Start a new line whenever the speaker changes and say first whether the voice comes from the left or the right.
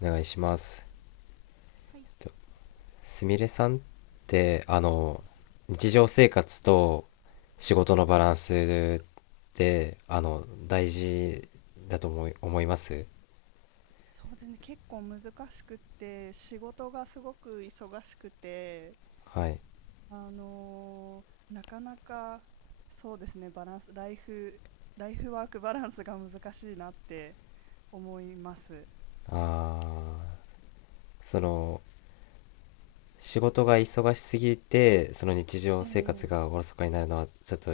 left: お願いします。
right: はい。
left: すみれさんって、日常生活と仕事のバランスって、大事だと思います。
right: そうですね、結構難しくって、仕事がすごく忙しくて、
left: はい。
right: あのなかなか、そうですね、バランス、ライフ、ライフワークバランスが難しいなって思います。
left: ああ、その、仕事が忙しすぎて、その日常
right: え
left: 生活
right: え、
left: がおろそかになるのはちょっと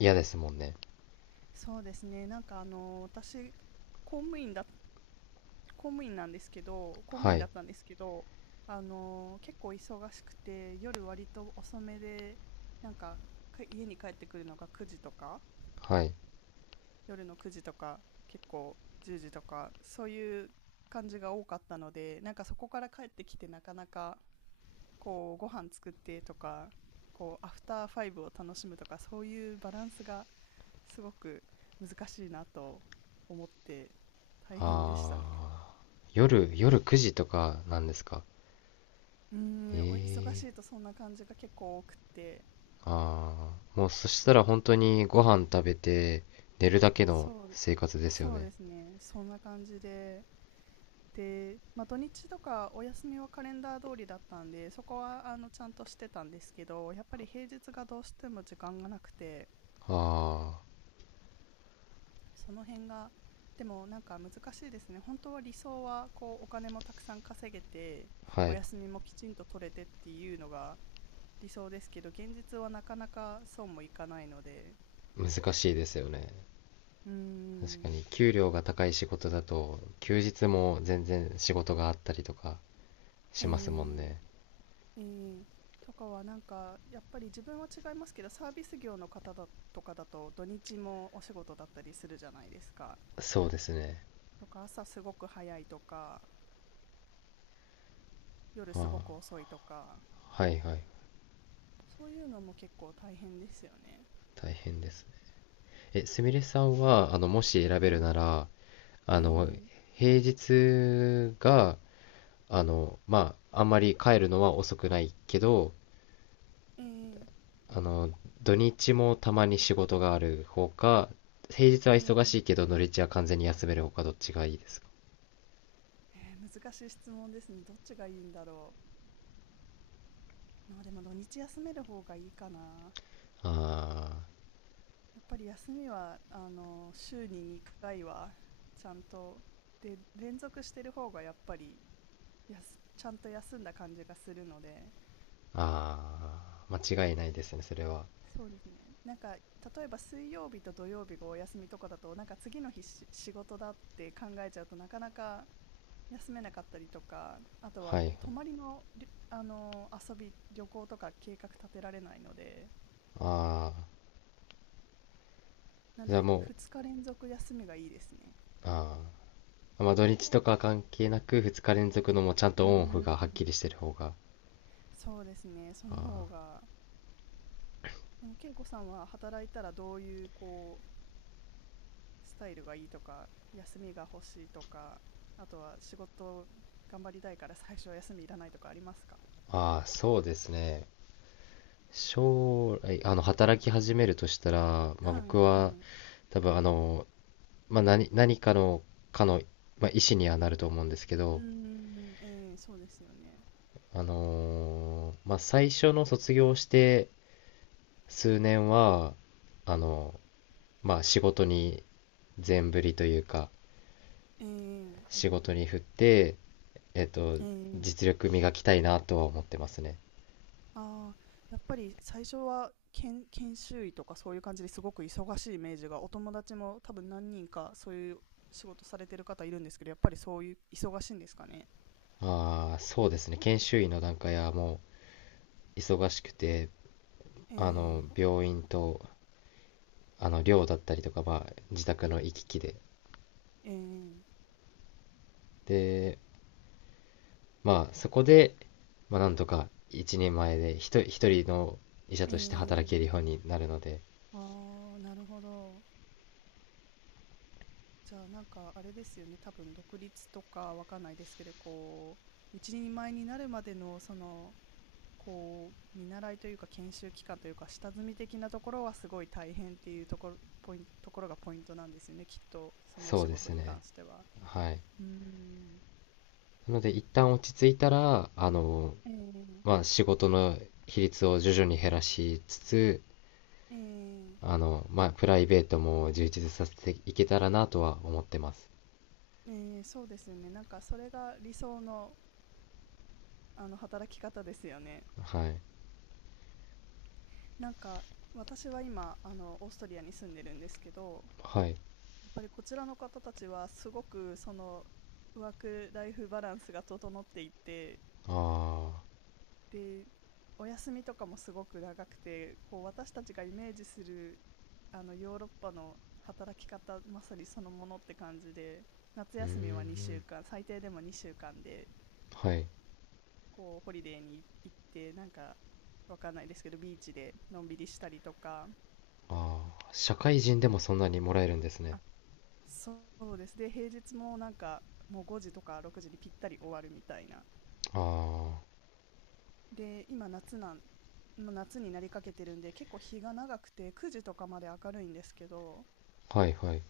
left: 嫌ですもんね。
right: そうですね、私、公務員だ、公務員なんですけど、公務
left: は
right: 員だ
left: い。
right: ったんですけど、結構忙しくて、夜割と遅めで、なんか、家に帰ってくるのが9時とか、
left: はい。
right: 夜の9時とか、結構10時とか、そういう感じが多かったので、なんかそこから帰ってきて、なかなかこうご飯作ってとか、こうアフターファイブを楽しむとか、そういうバランスがすごく難しいなと思って大変でしたね。
left: ああ、夜9時とかなんですか？
right: うーん、忙し
left: え
right: いと
left: ー。
right: そんな感じが結構多くて。
left: ああ、もうそしたら本当にご飯食べて寝るだけの
right: そう
left: 生活ですよ
right: そう
left: ね。
right: ですねそんな感じで。で、まあ、土日とかお休みはカレンダー通りだったんで、そこはあのちゃんとしてたんですけど、やっぱり平日がどうしても時間がなくて、
left: あ
right: その辺が。でもなんか難しいですね。本当は理想はこうお金もたくさん稼げて、
left: あ、は
right: お
left: い。
right: 休みもきちんと取れてっていうのが理想ですけど、現実はなかなかそうもいかないので。
left: 難しいですよね。
right: うー
left: 確か
right: ん。
left: に、給料が高い仕事だと、休日も全然仕事があったりとか
right: え
left: しますもん
right: ー、
left: ね。
right: うん、とかはなんかやっぱり自分は違いますけど、サービス業の方だとかだと土日もお仕事だったりするじゃないですか。
left: そうですね。
right: とか朝すごく早いとか夜すごく
left: あ
right: 遅いとか、
left: あ、はいはい。
right: そういうのも結構大変ですよね。
left: 大変です。すみれさんは、もし選べ
right: は
left: る
right: い。
left: なら、
right: え
left: あの、
right: ー、
left: 平日が、まあ、あんまり帰るのは遅くないけど、
right: えー、
left: あの、土日もたまに仕事がある方か、平日
right: え
left: は忙しい
right: ー、
left: けど土日は完全に休める方かどっちがいいですか？
right: えー、難しい質問ですね。どっちがいいんだろう。まあでも土日休める方がいいかな。
left: あ
right: やっぱり休みは、あの、週に2回はちゃんとで連続してる方が、やっぱりちゃんと休んだ感じがするので。
left: ー、あー、間違いないですね、それは。
right: そうですね、なんか例えば水曜日と土曜日がお休みとかだと、なんか次の日仕事だって考えちゃうと、なかなか休めなかったりとか、あとは
left: はいは
right: こ
left: い。
right: う泊まりのあの遊び旅行とか計画立てられないので。
left: ああ、
right: な
left: じ
right: の
left: ゃあ
right: で
left: もう、
right: 2日連続休みがいいですね。
left: ああ、まあ土日とか関係なく2日連続のもうちゃん
right: う
left: とオンオフがはっ
right: ん、
left: きりしてる方が。
right: そうですね、その
left: あ
right: 方
left: あ、
right: が。でも健子さんは働いたらどういうこうスタイルがいいとか、休みが欲しいとか、あとは仕事頑張りたいから 最初は休みいらないとかありますか？
left: ああ、そうですね。将来、働き始めるとしたら、まあ
right: は
left: 僕
right: いは
left: は
right: い。
left: 多分まあ、何かの、かの、まあ、意思にはなると思うんですけ
right: うー
left: ど、
right: ん、えーそうですよね。
left: まあ、最初の卒業して数年は、あの、まあ、仕事に全振りというか、
right: ええ、え
left: 仕事に振って、えっと、
right: ー、
left: 実力磨きたいなとは思ってますね。
right: ああ、やっぱり最初は研修医とかそういう感じですごく忙しいイメージが、お友達も多分何人かそういう仕事されてる方いるんですけど、やっぱりそういう忙しいんですかね。
left: ああ、そうですね。研修医の段階はもう忙しくて、
right: ええ、
left: 病院と、寮だったりとか、まあ、自宅の行き来で、
right: ええ、
left: で、まあ、そこで、まあ、なんとか一人前で一人の医者
right: え
left: として働けるよ
right: え。
left: うになるので、
right: ああ、なるほど。じゃあなんかあれですよね。多分独立とかわかんないですけど、こう、一人前になるまでの、その、こう、見習いというか研修期間というか、下積み的なところはすごい大変っていうところ、ポイン、ところがポイントなんですよね。きっと、そのお
left: そ
right: 仕
left: うで
right: 事
left: す
right: に
left: ね。
right: 関しては。
left: はい。
right: うーん。
left: なので、一旦落ち着いたら、
right: えー、
left: まあ、仕事の比率を徐々に減らしつつ、
right: えー、
left: まあ、プライベートも充実させていけたらなとは思ってます。
right: えーそうですよね。なんかそれが理想の、あの働き方ですよね。
left: はい。
right: なんか私は今あのオーストリアに住んでるんですけど、
left: はい。
right: やっぱりこちらの方たちはすごくそのワークライフバランスが整っていて、
left: ああ、
right: でお休みとかもすごく長くて、こう私たちがイメージするあのヨーロッパの働き方まさにそのものって感じで、夏
left: うー
right: 休み
left: ん。
right: は2週間、最低でも2週間で、
left: はい。
right: こうホリデーに行って、なんかわかんないですけどビーチでのんびりしたりとか。
left: ああ、社会人でも
right: で、
left: そんなにもらえるんですね。
right: あ、そうです、で平日もなんかもう5時とか6時にぴったり終わるみたいな。
left: あ
right: で今夏なんもう夏になりかけてるんで、結構日が長くて9時とかまで明るいんですけど、
left: あ、はいはい。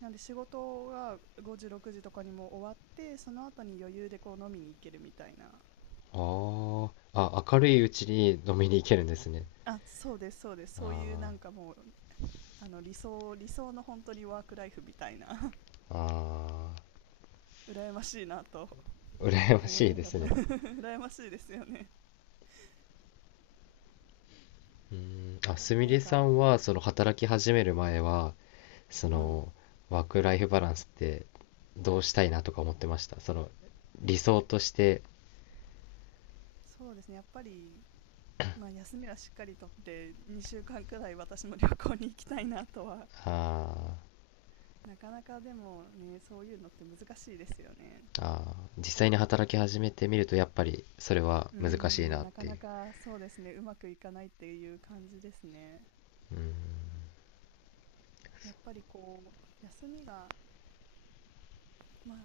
right: なんで仕事が5時6時とかにも終わって、その後に余裕でこう飲みに行けるみたいな。
left: ああ、あ、明るいうちに飲みに行けるんですね。
right: あ、そうです、そうです、そういうなん
left: あ
right: かもう、あの理想の本当にワークライフみたいな
left: あ、あ
right: 羨ましいなと
left: あ、羨ま
right: 思い
left: しい
right: な
left: で
right: がら
left: す ね。
right: 羨ましいですよね。
left: うーん、あ、すみ
right: な
left: れ
right: ん
left: さ
right: か、
left: んは、その働き始める前は、そ
right: うん、
left: の、ワークライフバランスってどうしたいなとか思ってました？理想として。
right: そうですね、やっぱりまあ休みはしっかりとって2週間くらい私も旅行に行きたいなとは。
left: あ
right: なかなかでもね、そういうのって難しいですよね。
left: ー、あー、あ、実際に働き始めてみると、やっぱり、それは
right: うー
left: 難しいな
right: ん、
left: っ
right: なか
left: てい
right: な
left: う。
right: かそうですね、うまくいかないっていう感じですね。
left: うん、
right: やっぱりこう、休みが、まあ、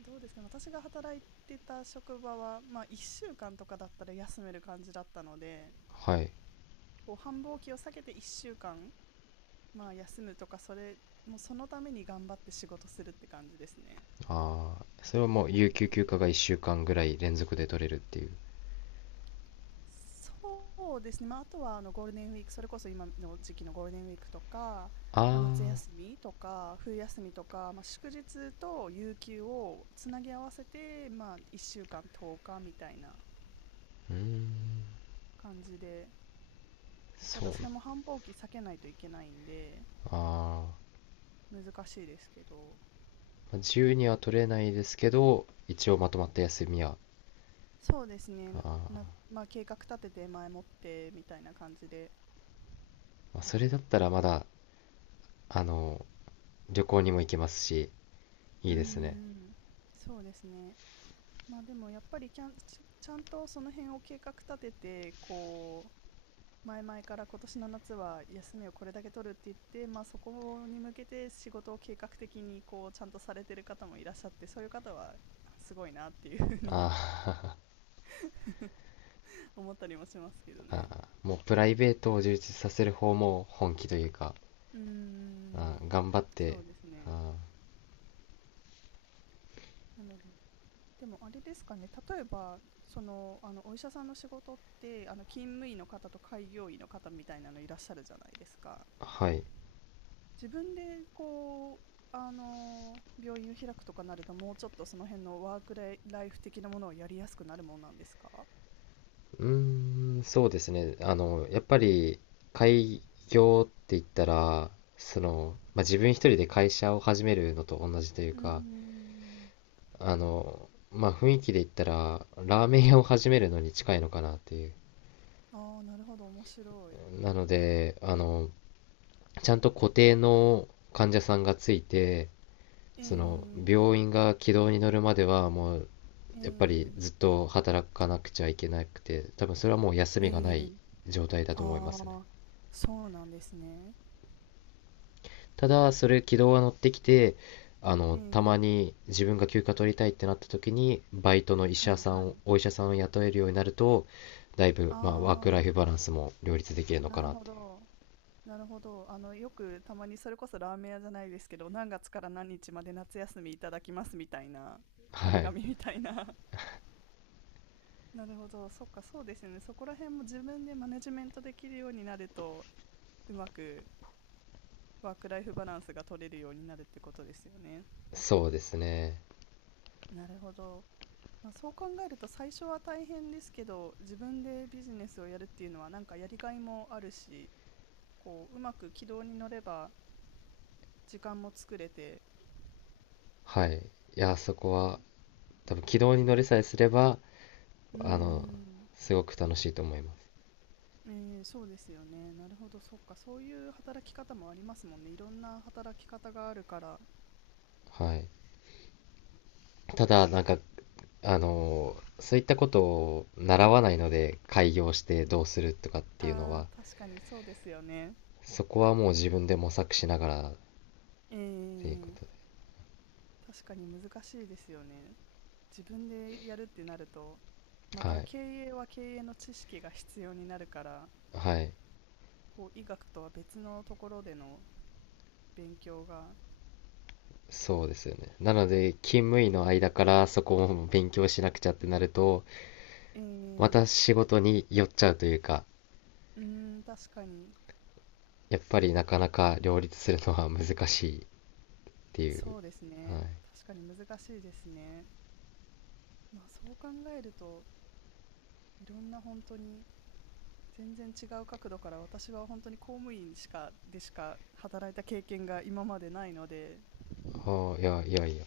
right: どうですかね、私が働いてた職場は、まあ、1週間とかだったら休める感じだったので、
left: はい。
right: こう、繁忙期を避けて1週間、まあ、休むとか、それ、もうそのために頑張って仕事するって感じですね。
left: ああ、それはもう、有給休暇が1週間ぐらい連続で取れるっていう。
right: そうですね、まあ、あとはあのゴールデンウィーク、それこそ今の時期のゴールデンウィークとか、
left: あ
right: まあ、夏休
left: あ、
right: みとか、冬休みとか、まあ、祝日と有給をつなぎ合わせて、まあ、1週間10日みたいな
left: うーん、
right: 感じで。た
left: そう
right: だ
left: な。
right: それも繁忙期避けないといけないんで、
left: あー、
right: 難しいですけど、
left: まあ、自由には取れないですけど、一応まとまった休みは。
right: そうです
left: あ
right: ね、な、
left: ー、
right: まあ、計画立てて前もってみたいな感じで。
left: まあ、それだったらまだ、あの、旅行にも行けますし、い
right: うー
left: いですね。
right: ん、そうですね。まあでもやっぱりちゃんとその辺を計画立てて、こう前々から今年の夏は休みをこれだけ取るって言って、まあ、そこに向けて仕事を計画的にこうちゃんとされてる方もいらっしゃって、そういう方はすごいなっていうふうに
left: あ
right: 思ったりもしますけど
left: ー、
right: ね。
left: あー、もうプライベートを充実させる方も本気というか、
right: うー
left: あ
right: ん、
left: ー頑張って、
right: そうですね。
left: あ
right: なので、でもあれですかね、例えばそのあのお医者さんの仕事って、あの勤務医の方と開業医の方みたいなのいらっしゃるじゃないですか。
left: ー、はい。
right: 自分でこうあの病院を開くとかなると、もうちょっとその辺のワークライフ的なものをやりやすくなるもんなんですか？
left: うーん、そうですね。やっぱり、開業って言ったら、まあ、自分一人で会社を始めるのと同じという
right: うー
left: か、
right: ん。
left: まあ、雰囲気で言ったら、ラーメン屋を始めるのに近いのかなっていう。
right: ああ、なるほど、面白い。
left: なので、ちゃんと固定の患者さんがついて、
right: ええ、
left: 病院が軌道に乗るまでは、もう、
right: え
left: やっぱり
right: え、
left: ずっと働かなくちゃいけなくて、多分それはもう休
right: え
left: みがない
right: ー、
left: 状態だと思いますね。
right: ああ、そうなんですね。
left: ただ、それ軌道が乗ってきて、
right: え
left: たま
right: え、
left: に自分が休暇取りたいってなった時に、バイトの医
right: は
left: 者
right: い
left: さん
right: は
left: を、
right: い。
left: お医者さんを雇えるようになると、だいぶ、
right: あ
left: まあ、ワークライ
right: あ、
left: フバランスも両立できるのか
right: なる
left: なっ
right: ほ
left: ていう。
right: ど。なるほど。あの、よくたまにそれこそラーメン屋じゃないですけど、何月から何日まで夏休みいただきますみたいな、張
left: は
right: り
left: い。
right: 紙みたいな。なるほど、そっか、そうですよね。そこら辺も自分でマネジメントできるようになると、うまくワークライフバランスが取れるようになるってことですよね。
left: そうですね。
right: なるほど。まあ、そう考えると最初は大変ですけど、自分でビジネスをやるっていうのはなんかやりがいもあるし、こう、うまく軌道に乗れば時間も作れて。
left: はい。いや、そこは、多分軌道に乗れさえすれば、
right: うー
left: あの、
right: ん、
left: すごく楽しいと思います。
right: えーそうですよね。なるほど、そっか、そういう働き方もありますもんね。いろんな働き方があるから。
left: はい。ただ、なんか、そういったことを習わないので、開業してどうするとかっていうの
right: ああ、
left: は、
right: 確かにそうですよね。
left: そこはもう自分で模索しながらっ
right: え
left: ていうこと
right: え、
left: で。
right: 確かに難しいですよね。自分でやるってなると、ま
left: は
right: た
left: い。
right: 経営は経営の知識が必要になるから、
left: はい。
right: こう医学とは別のところでの勉強が。
left: そうですよね。なので、勤務
right: う
left: 医の
right: ん、
left: 間からそこも勉強しなくちゃってなると、ま
right: え
left: た
right: え、
left: 仕事に寄っちゃうというか、
right: うーん、確かに、
left: やっぱりなかなか両立するのは難しいっていう。
right: そうです
left: は
right: ね。
left: い。
right: 確かに難しいですね。まあそう考えると、いろんな本当に全然違う角度から。私は本当に公務員しか働いた経験が今までないので、
left: ああ、いや、いやいや。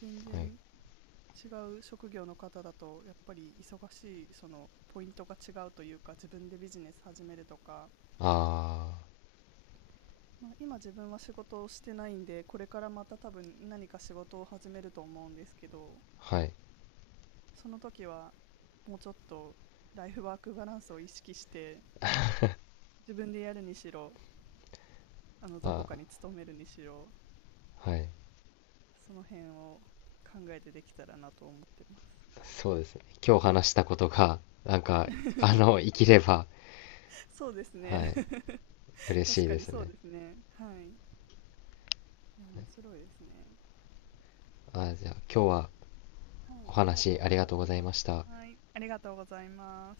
right: 全
left: はい。
right: 然違う職業の方だとやっぱり忙しいそのポイントが違うというか、自分でビジネス始めるとか、
left: あ
right: まあ、今自分は仕事をしてないんで、これからまた多分何か仕事を始めると思うんですけど、
left: あ、はい。
right: その時はもうちょっとライフワークバランスを意識して、自分でやるにしろ、あのどこ
left: あ
right: か
left: あ、
right: に勤めるにしろ、
left: はい。
right: その辺を考えてできたらなと思ってます。
left: そうですね。今日話したことが、なんか、生きれば、
right: そうですね。
left: はい。嬉し
right: 確
left: い
right: か
left: で
right: に
left: す
right: そう
left: ね。
right: ですね。はい、いや面白いですね。
left: ああ、じゃあ今日は、
right: は
left: お
right: い、ありがと
left: 話
right: う
left: あ
right: ご
left: り
right: ざ
left: がとう
right: い
left: ござい
right: ま
left: ま
right: す。
left: した。
right: はい、ありがとうございます。